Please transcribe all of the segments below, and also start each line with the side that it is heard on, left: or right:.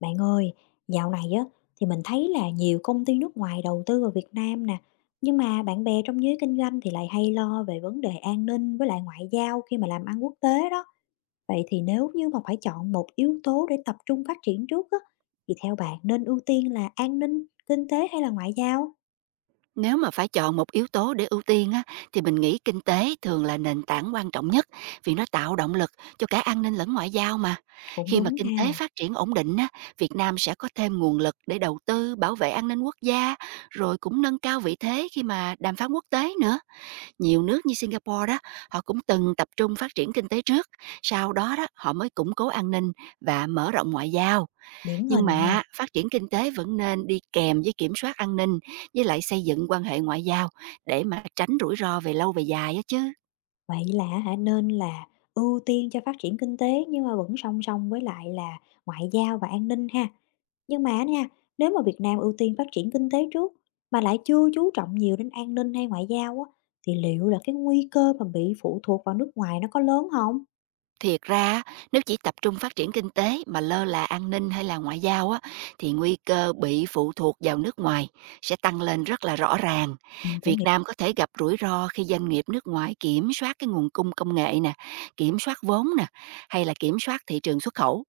left: Bạn ơi, dạo này á thì mình thấy là nhiều công ty nước ngoài đầu tư vào Việt Nam nè, nhưng mà bạn bè trong giới kinh doanh thì lại hay lo về vấn đề an ninh với lại ngoại giao khi mà làm ăn quốc tế đó. Vậy thì nếu như mà phải chọn một yếu tố để tập trung phát triển trước á, thì theo bạn nên ưu tiên là an ninh, kinh tế hay là ngoại giao?
right: Nếu mà phải chọn một yếu tố để ưu tiên á, thì mình nghĩ kinh tế thường là nền tảng quan trọng nhất vì nó tạo động lực cho cả an ninh lẫn ngoại giao mà.
left: Cũng
right: Khi mà
left: đúng
right: kinh tế
left: ha.
right: phát triển ổn định á, Việt Nam sẽ có thêm nguồn lực để đầu tư bảo vệ an ninh quốc gia, rồi cũng nâng cao vị thế khi mà đàm phán quốc tế nữa. Nhiều nước như Singapore đó, họ cũng từng tập trung phát triển kinh tế trước, sau đó đó họ mới củng cố an ninh và mở rộng ngoại giao,
left: Điển
right: nhưng
left: hình ha.
right: mà phát triển kinh tế vẫn nên đi kèm với kiểm soát an ninh, với lại xây dựng quan hệ ngoại giao để mà tránh rủi ro về lâu về dài á chứ.
left: Vậy là hả, nên là ưu tiên cho phát triển kinh tế nhưng mà vẫn song song với lại là ngoại giao và an ninh ha. Nhưng mà nha, nếu mà Việt Nam ưu tiên phát triển kinh tế trước mà lại chưa chú trọng nhiều đến an ninh hay ngoại giao á, thì liệu là cái nguy cơ mà bị phụ thuộc vào nước ngoài nó có lớn không?
right: Thiệt ra nếu chỉ tập trung phát triển kinh tế mà lơ là an ninh hay là ngoại giao á, thì nguy cơ bị phụ thuộc vào nước ngoài sẽ tăng lên rất là rõ ràng.
left: Mình
right: Việt
left: cũng hiểu.
right: Nam có thể gặp rủi ro khi doanh nghiệp nước ngoài kiểm soát cái nguồn cung công nghệ nè, kiểm soát vốn nè, hay là kiểm soát thị trường xuất khẩu.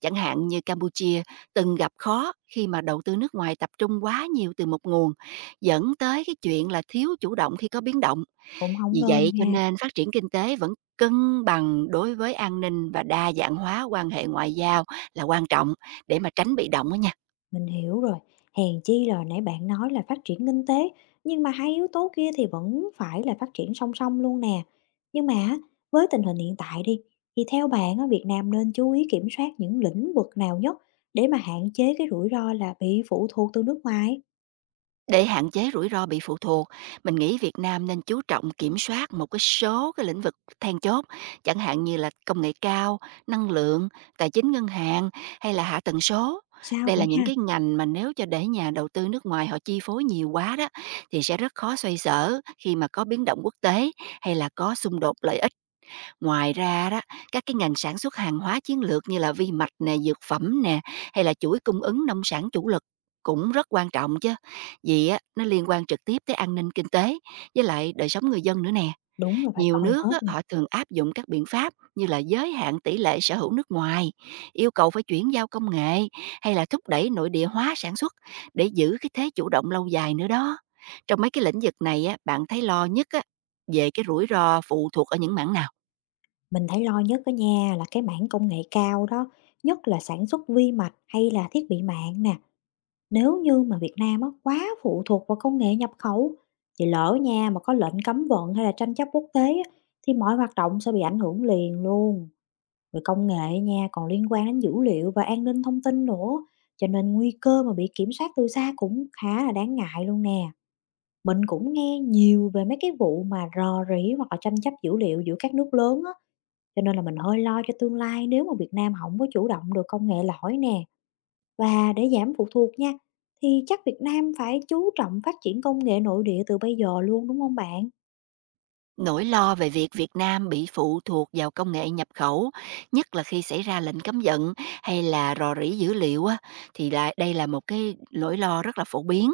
right: Chẳng hạn như Campuchia từng gặp khó khi mà đầu tư nước ngoài tập trung quá nhiều từ một nguồn, dẫn tới cái chuyện là thiếu chủ động khi có biến động,
left: Cũng không
right: vì
left: nên
right: vậy cho
left: ha.
right: nên phát triển kinh tế vẫn cân bằng đối với an ninh và đa dạng hóa quan hệ ngoại giao là quan trọng để mà tránh bị động đó nha.
left: Mình hiểu rồi. Hèn chi là nãy bạn nói là phát triển kinh tế, nhưng mà hai yếu tố kia thì vẫn phải là phát triển song song luôn nè. Nhưng mà á, với tình hình hiện tại đi, thì theo bạn á, Việt Nam nên chú ý kiểm soát những lĩnh vực nào nhất để mà hạn chế cái rủi ro là bị phụ thuộc từ nước ngoài?
right: Để hạn chế rủi ro bị phụ thuộc, mình nghĩ Việt Nam nên chú trọng kiểm soát một số lĩnh vực then chốt, chẳng hạn như là công nghệ cao, năng lượng, tài chính ngân hàng hay là hạ tầng số.
left: Sao
right: Đây là
left: vậy
right: những
left: ha?
right: cái ngành mà nếu cho để nhà đầu tư nước ngoài họ chi phối nhiều quá đó thì sẽ rất khó xoay sở khi mà có biến động quốc tế hay là có xung đột lợi ích. Ngoài ra đó, các cái ngành sản xuất hàng hóa chiến lược như là vi mạch nè, dược phẩm nè, hay là chuỗi cung ứng nông sản chủ lực cũng rất quan trọng chứ. Vì á, nó liên quan trực tiếp tới an ninh kinh tế với lại đời sống người dân nữa nè.
left: Đúng là phải
right: Nhiều
left: coi
right: nước
left: hết
right: á,
left: nè.
right: họ thường áp dụng các biện pháp như là giới hạn tỷ lệ sở hữu nước ngoài, yêu cầu phải chuyển giao công nghệ hay là thúc đẩy nội địa hóa sản xuất để giữ cái thế chủ động lâu dài nữa đó. Trong mấy cái lĩnh vực này á, bạn thấy lo nhất á, về cái rủi ro phụ thuộc ở những mảng nào?
left: Mình thấy lo nhất á nha là cái mảng công nghệ cao đó, nhất là sản xuất vi mạch hay là thiết bị mạng nè. Nếu như mà Việt Nam á quá phụ thuộc vào công nghệ nhập khẩu thì lỡ nha mà có lệnh cấm vận hay là tranh chấp quốc tế á, thì mọi hoạt động sẽ bị ảnh hưởng liền luôn. Rồi công nghệ nha còn liên quan đến dữ liệu và an ninh thông tin nữa, cho nên nguy cơ mà bị kiểm soát từ xa cũng khá là đáng ngại luôn nè. Mình cũng nghe nhiều về mấy cái vụ mà rò rỉ hoặc là tranh chấp dữ liệu giữa các nước lớn á. Cho nên là mình hơi lo cho tương lai nếu mà Việt Nam không có chủ động được công nghệ lõi nè. Và để giảm phụ thuộc nha, thì chắc Việt Nam phải chú trọng phát triển công nghệ nội địa từ bây giờ luôn, đúng không bạn?
right: Nỗi lo về việc Việt Nam bị phụ thuộc vào công nghệ nhập khẩu, nhất là khi xảy ra lệnh cấm vận hay là rò rỉ dữ liệu á, thì lại đây là một cái nỗi lo rất là phổ biến.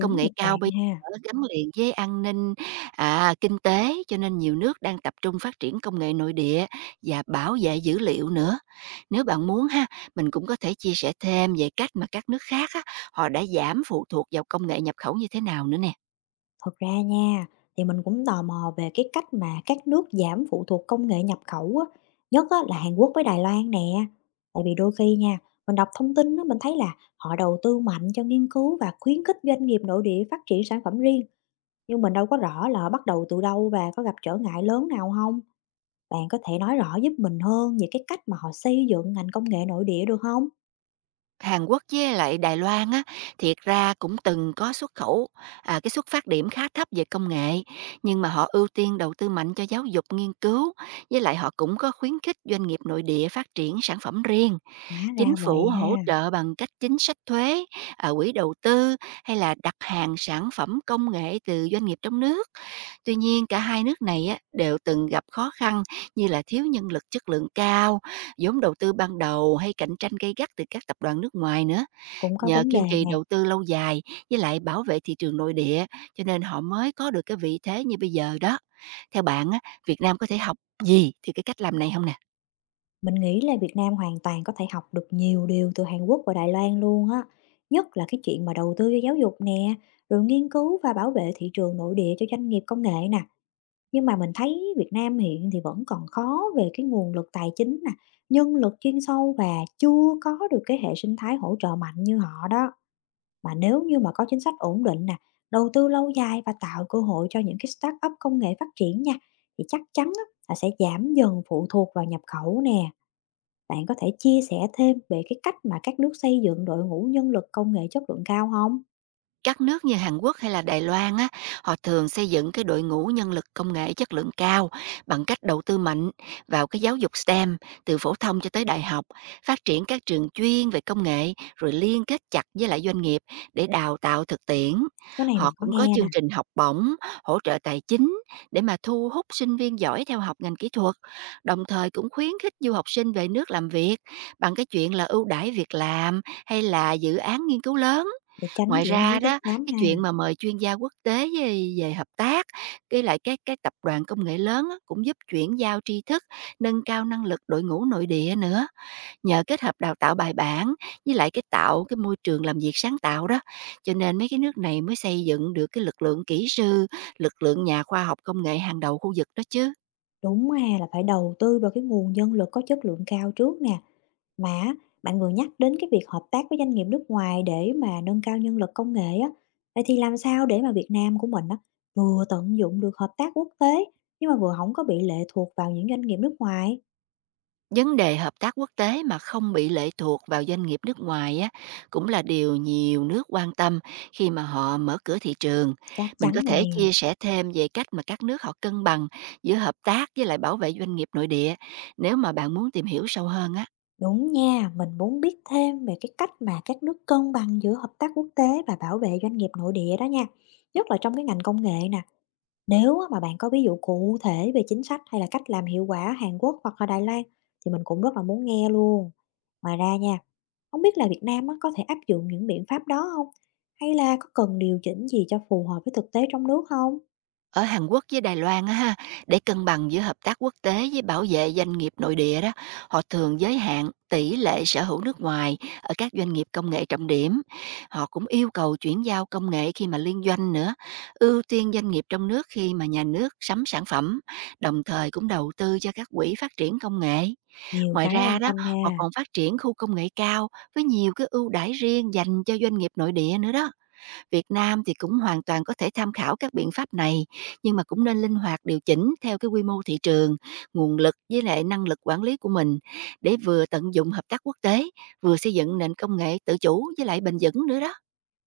right: Công nghệ
left: thực
right: cao
left: trạng
right: bây
left: ha.
right: giờ gắn liền với an ninh, kinh tế cho nên nhiều nước đang tập trung phát triển công nghệ nội địa và bảo vệ dữ liệu nữa. Nếu bạn muốn ha, mình cũng có thể chia sẻ thêm về cách mà các nước khác á, họ đã giảm phụ thuộc vào công nghệ nhập khẩu như thế nào nữa nè.
left: Thật ra nha, thì mình cũng tò mò về cái cách mà các nước giảm phụ thuộc công nghệ nhập khẩu á, nhất á là Hàn Quốc với Đài Loan nè. Tại vì đôi khi nha, mình đọc thông tin á, mình thấy là họ đầu tư mạnh cho nghiên cứu và khuyến khích doanh nghiệp nội địa phát triển sản phẩm riêng. Nhưng mình đâu có rõ là bắt đầu từ đâu và có gặp trở ngại lớn nào không. Bạn có thể nói rõ giúp mình hơn về cái cách mà họ xây dựng ngành công nghệ nội địa được không?
right: Hàn Quốc với lại Đài Loan á, thiệt ra cũng từng có xuất khẩu, cái xuất phát điểm khá thấp về công nghệ, nhưng mà họ ưu tiên đầu tư mạnh cho giáo dục, nghiên cứu, với lại họ cũng có khuyến khích doanh nghiệp nội địa phát triển sản phẩm riêng.
left: Hóa
right: Chính
left: ra
right: phủ
left: vậy
right: hỗ
left: ha.
right: trợ bằng cách chính sách thuế, quỹ đầu tư hay là đặt hàng sản phẩm công nghệ từ doanh nghiệp trong nước. Tuy nhiên cả hai nước này á, đều từng gặp khó khăn như là thiếu nhân lực chất lượng cao, vốn đầu tư ban đầu hay cạnh tranh gay gắt từ các tập đoàn nước ngoài nữa.
left: Cũng có
right: Nhờ
left: vấn
right: kiên
left: đề
right: trì
left: nè.
right: đầu tư lâu dài với lại bảo vệ thị trường nội địa cho nên họ mới có được cái vị thế như bây giờ đó. Theo bạn á, Việt Nam có thể học gì từ cái cách làm này không nè?
left: Mình nghĩ là Việt Nam hoàn toàn có thể học được nhiều điều từ Hàn Quốc và Đài Loan luôn á, nhất là cái chuyện mà đầu tư cho giáo dục nè, rồi nghiên cứu và bảo vệ thị trường nội địa cho doanh nghiệp công nghệ nè. Nhưng mà mình thấy Việt Nam hiện thì vẫn còn khó về cái nguồn lực tài chính nè, nhân lực chuyên sâu và chưa có được cái hệ sinh thái hỗ trợ mạnh như họ đó. Mà nếu như mà có chính sách ổn định nè, đầu tư lâu dài và tạo cơ hội cho những cái start-up công nghệ phát triển nha, thì chắc chắn á, là sẽ giảm dần phụ thuộc vào nhập khẩu nè. Bạn có thể chia sẻ thêm về cái cách mà các nước xây dựng đội ngũ nhân lực công nghệ chất lượng cao không?
right: Các nước như Hàn Quốc hay là Đài Loan á, họ thường xây dựng cái đội ngũ nhân lực công nghệ chất lượng cao bằng cách đầu tư mạnh vào cái giáo dục STEM từ phổ thông cho tới đại học, phát triển các trường chuyên về công nghệ rồi liên kết chặt với lại doanh nghiệp để đào tạo thực tiễn.
left: Cái này
right: Họ
left: mình có
right: cũng có
left: nghe nè.
right: chương trình học bổng, hỗ trợ tài chính để mà thu hút sinh viên giỏi theo học ngành kỹ thuật, đồng thời cũng khuyến khích du học sinh về nước làm việc bằng cái chuyện là ưu đãi việc làm hay là dự án nghiên cứu lớn.
left: Để tránh
right: Ngoài
left: diễn hú
right: ra
left: chất
right: đó,
left: xám
right: cái
left: ha.
right: chuyện mà mời chuyên gia quốc tế với về hợp tác, với lại các tập đoàn công nghệ lớn á, cũng giúp chuyển giao tri thức, nâng cao năng lực đội ngũ nội địa nữa. Nhờ kết hợp đào tạo bài bản với lại cái tạo cái môi trường làm việc sáng tạo đó, cho nên mấy cái nước này mới xây dựng được cái lực lượng kỹ sư, lực lượng nhà khoa học công nghệ hàng đầu khu vực đó chứ.
left: Đúng ha, là phải đầu tư vào cái nguồn nhân lực có chất lượng cao trước nè. Mà á, bạn vừa nhắc đến cái việc hợp tác với doanh nghiệp nước ngoài để mà nâng cao nhân lực công nghệ á. Vậy thì làm sao để mà Việt Nam của mình á, vừa tận dụng được hợp tác quốc tế nhưng mà vừa không có bị lệ thuộc vào những doanh nghiệp nước ngoài?
right: Vấn đề hợp tác quốc tế mà không bị lệ thuộc vào doanh nghiệp nước ngoài á, cũng là điều nhiều nước quan tâm khi mà họ mở cửa thị trường.
left: Chắc
right: Mình có
left: chắn rồi
right: thể
left: nè.
right: chia sẻ thêm về cách mà các nước họ cân bằng giữa hợp tác với lại bảo vệ doanh nghiệp nội địa nếu mà bạn muốn tìm hiểu sâu hơn á.
left: Đúng nha, mình muốn biết thêm về cái cách mà các nước cân bằng giữa hợp tác quốc tế và bảo vệ doanh nghiệp nội địa đó nha. Nhất là trong cái ngành công nghệ nè. Nếu á mà bạn có ví dụ cụ thể về chính sách hay là cách làm hiệu quả ở Hàn Quốc hoặc là Đài Loan thì mình cũng rất là muốn nghe luôn. Ngoài ra nha, không biết là Việt Nam á, có thể áp dụng những biện pháp đó không? Hay là có cần điều chỉnh gì cho phù hợp với thực tế trong nước không?
right: Ở Hàn Quốc với Đài Loan á ha, để cân bằng giữa hợp tác quốc tế với bảo vệ doanh nghiệp nội địa đó, họ thường giới hạn tỷ lệ sở hữu nước ngoài ở các doanh nghiệp công nghệ trọng điểm. Họ cũng yêu cầu chuyển giao công nghệ khi mà liên doanh nữa, ưu tiên doanh nghiệp trong nước khi mà nhà nước sắm sản phẩm, đồng thời cũng đầu tư cho các quỹ phát triển công nghệ.
left: Nhiều
right: Ngoài
left: cái
right: ra
left: quan
right: đó,
left: tâm
right: họ
left: ha.
right: còn phát triển khu công nghệ cao với nhiều cái ưu đãi riêng dành cho doanh nghiệp nội địa nữa đó. Việt Nam thì cũng hoàn toàn có thể tham khảo các biện pháp này, nhưng mà cũng nên linh hoạt điều chỉnh theo cái quy mô thị trường, nguồn lực với lại năng lực quản lý của mình để vừa tận dụng hợp tác quốc tế, vừa xây dựng nền công nghệ tự chủ với lại bền vững nữa đó.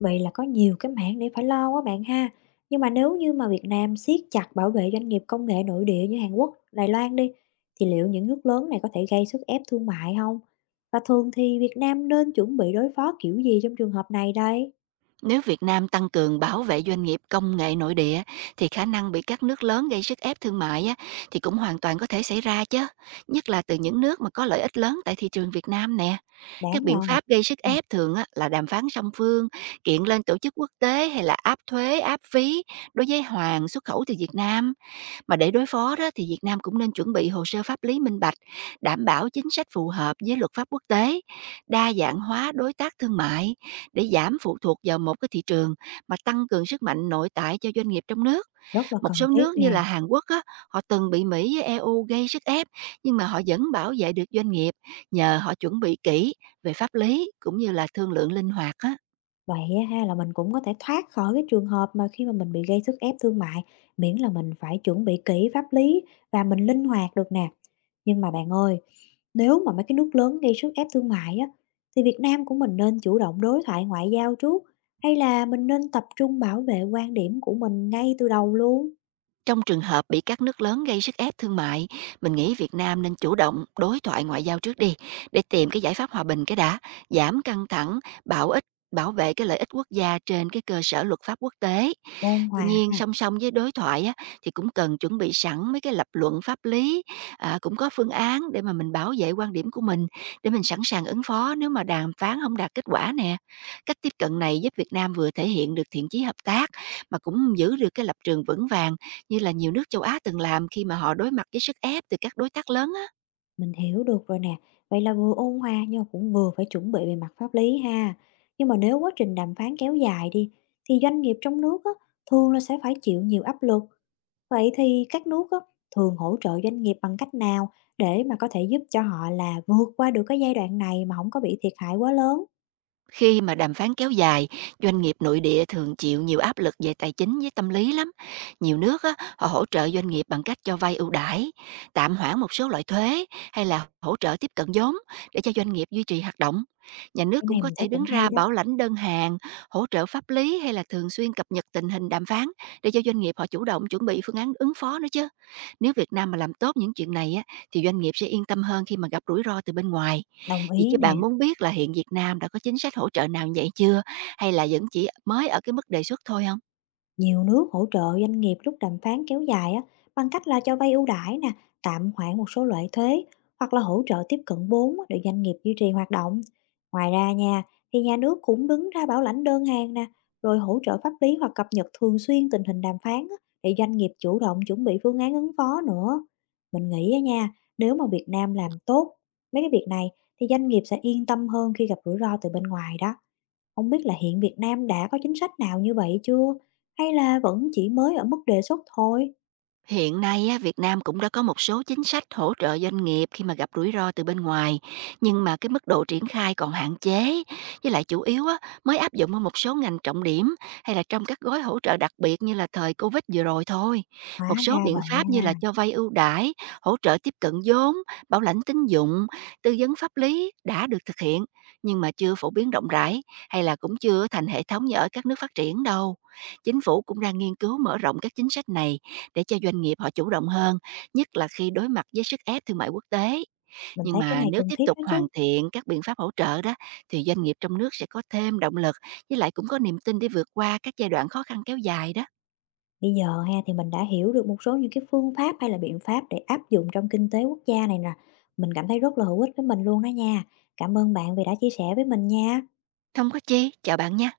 left: Vậy là có nhiều cái mảng để phải lo quá bạn ha. Nhưng mà nếu như mà Việt Nam siết chặt bảo vệ doanh nghiệp công nghệ nội địa như Hàn Quốc, Đài Loan đi, thì liệu những nước lớn này có thể gây sức ép thương mại không? Và thường thì Việt Nam nên chuẩn bị đối phó kiểu gì trong trường hợp này đây?
right: Nếu Việt Nam tăng cường bảo vệ doanh nghiệp công nghệ nội địa thì khả năng bị các nước lớn gây sức ép thương mại á, thì cũng hoàn toàn có thể xảy ra chứ, nhất là từ những nước mà có lợi ích lớn tại thị trường Việt Nam nè. Các
left: Đáng
right: biện
left: lo ngại.
right: pháp gây sức
left: Ừ.
right: ép thường á, là đàm phán song phương, kiện lên tổ chức quốc tế hay là áp thuế, áp phí đối với hoàng xuất khẩu từ Việt Nam. Mà để đối phó đó thì Việt Nam cũng nên chuẩn bị hồ sơ pháp lý minh bạch, đảm bảo chính sách phù hợp với luật pháp quốc tế, đa dạng hóa đối tác thương mại để giảm phụ thuộc vào một cái thị trường mà tăng cường sức mạnh nội tại cho doanh nghiệp trong nước.
left: Rất là
right: Một số
left: cần thiết
right: nước như
left: nè.
right: là Hàn Quốc á, họ từng bị Mỹ với EU gây sức ép nhưng mà họ vẫn bảo vệ được doanh nghiệp nhờ họ chuẩn bị kỹ về pháp lý cũng như là thương lượng linh hoạt á.
left: Vậy á ha là mình cũng có thể thoát khỏi cái trường hợp mà khi mà mình bị gây sức ép thương mại, miễn là mình phải chuẩn bị kỹ pháp lý và mình linh hoạt được nè. Nhưng mà bạn ơi, nếu mà mấy cái nước lớn gây sức ép thương mại á, thì Việt Nam của mình nên chủ động đối thoại ngoại giao trước hay là mình nên tập trung bảo vệ quan điểm của mình ngay từ đầu luôn?
right: Trong trường hợp bị các nước lớn gây sức ép thương mại, mình nghĩ Việt Nam nên chủ động đối thoại ngoại giao trước đi để tìm cái giải pháp hòa bình cái đã, giảm căng thẳng, bảo ích bảo vệ cái lợi ích quốc gia trên cái cơ sở luật pháp quốc tế.
left: Ôn
right: Tuy
left: hòa
right: nhiên
left: ha.
right: song song với đối thoại á, thì cũng cần chuẩn bị sẵn mấy cái lập luận pháp lý, cũng có phương án để mà mình bảo vệ quan điểm của mình, để mình sẵn sàng ứng phó nếu mà đàm phán không đạt kết quả nè. Cách tiếp cận này giúp Việt Nam vừa thể hiện được thiện chí hợp tác mà cũng giữ được cái lập trường vững vàng như là nhiều nước châu Á từng làm khi mà họ đối mặt với sức ép từ các đối tác lớn á.
left: Mình hiểu được rồi nè. Vậy là vừa ôn hòa nhưng mà cũng vừa phải chuẩn bị về mặt pháp lý ha. Nhưng mà nếu quá trình đàm phán kéo dài đi thì doanh nghiệp trong nước á, thường là sẽ phải chịu nhiều áp lực. Vậy thì các nước á, thường hỗ trợ doanh nghiệp bằng cách nào để mà có thể giúp cho họ là vượt qua được cái giai đoạn này mà không có bị thiệt hại quá lớn?
right: Khi mà đàm phán kéo dài, doanh nghiệp nội địa thường chịu nhiều áp lực về tài chính với tâm lý lắm. Nhiều nước á, họ hỗ trợ doanh nghiệp bằng cách cho vay ưu đãi, tạm hoãn một số loại thuế hay là hỗ trợ tiếp cận vốn để cho doanh nghiệp duy trì hoạt động. Nhà nước
left: Cái
right: cũng
left: này
right: có
left: mình
right: thể
left: thấy
right: đứng
left: cũng hay
right: ra
left: đó.
right: bảo lãnh đơn hàng, hỗ trợ pháp lý hay là thường xuyên cập nhật tình hình đàm phán để cho doanh nghiệp họ chủ động chuẩn bị phương án ứng phó nữa chứ. Nếu Việt Nam mà làm tốt những chuyện này á thì doanh nghiệp sẽ yên tâm hơn khi mà gặp rủi ro từ bên ngoài.
left: Đồng
right: Vậy
left: ý
right: chứ
left: nè.
right: bạn muốn biết là hiện Việt Nam đã có chính sách hỗ trợ nào vậy chưa? Hay là vẫn chỉ mới ở cái mức đề xuất thôi không?
left: Nhiều nước hỗ trợ doanh nghiệp lúc đàm phán kéo dài á, bằng cách là cho vay ưu đãi nè, tạm hoãn một số loại thuế hoặc là hỗ trợ tiếp cận vốn á, để doanh nghiệp duy trì hoạt động. Ngoài ra nha, thì nhà nước cũng đứng ra bảo lãnh đơn hàng nè, rồi hỗ trợ pháp lý hoặc cập nhật thường xuyên tình hình đàm phán á, để doanh nghiệp chủ động chuẩn bị phương án ứng phó nữa. Mình nghĩ á nha, nếu mà Việt Nam làm tốt mấy cái việc này thì doanh nghiệp sẽ yên tâm hơn khi gặp rủi ro từ bên ngoài đó. Không biết là hiện Việt Nam đã có chính sách nào như vậy chưa? Hay là vẫn chỉ mới ở mức đề xuất thôi?
right: Hiện nay á, Việt Nam cũng đã có một số chính sách hỗ trợ doanh nghiệp khi mà gặp rủi ro từ bên ngoài, nhưng mà cái mức độ triển khai còn hạn chế, với lại chủ yếu á, mới áp dụng ở một số ngành trọng điểm hay là trong các gói hỗ trợ đặc biệt như là thời Covid vừa rồi thôi.
left: Hóa
right: Một số
left: ra
right: biện
left: vậy
right: pháp như là
left: ha.
right: cho vay ưu đãi, hỗ trợ tiếp cận vốn, bảo lãnh tín dụng, tư vấn pháp lý đã được thực hiện nhưng mà chưa phổ biến rộng rãi hay là cũng chưa thành hệ thống như ở các nước phát triển đâu. Chính phủ cũng đang nghiên cứu mở rộng các chính sách này để cho doanh nghiệp họ chủ động hơn, nhất là khi đối mặt với sức ép thương mại quốc tế.
left: Mình
right: Nhưng
left: thấy cái
right: mà
left: này
right: nếu
left: cần
right: tiếp
left: thiết
right: tục
left: đó
right: hoàn
left: chứ.
right: thiện các biện pháp hỗ trợ đó thì doanh nghiệp trong nước sẽ có thêm động lực với lại cũng có niềm tin để vượt qua các giai đoạn khó khăn kéo dài đó.
left: Bây giờ ha thì mình đã hiểu được một số những cái phương pháp hay là biện pháp để áp dụng trong kinh tế quốc gia này nè. Mình cảm thấy rất là hữu ích với mình luôn đó nha. Cảm ơn bạn vì đã chia sẻ với mình nha.
right: Không có chi, chào bạn nha.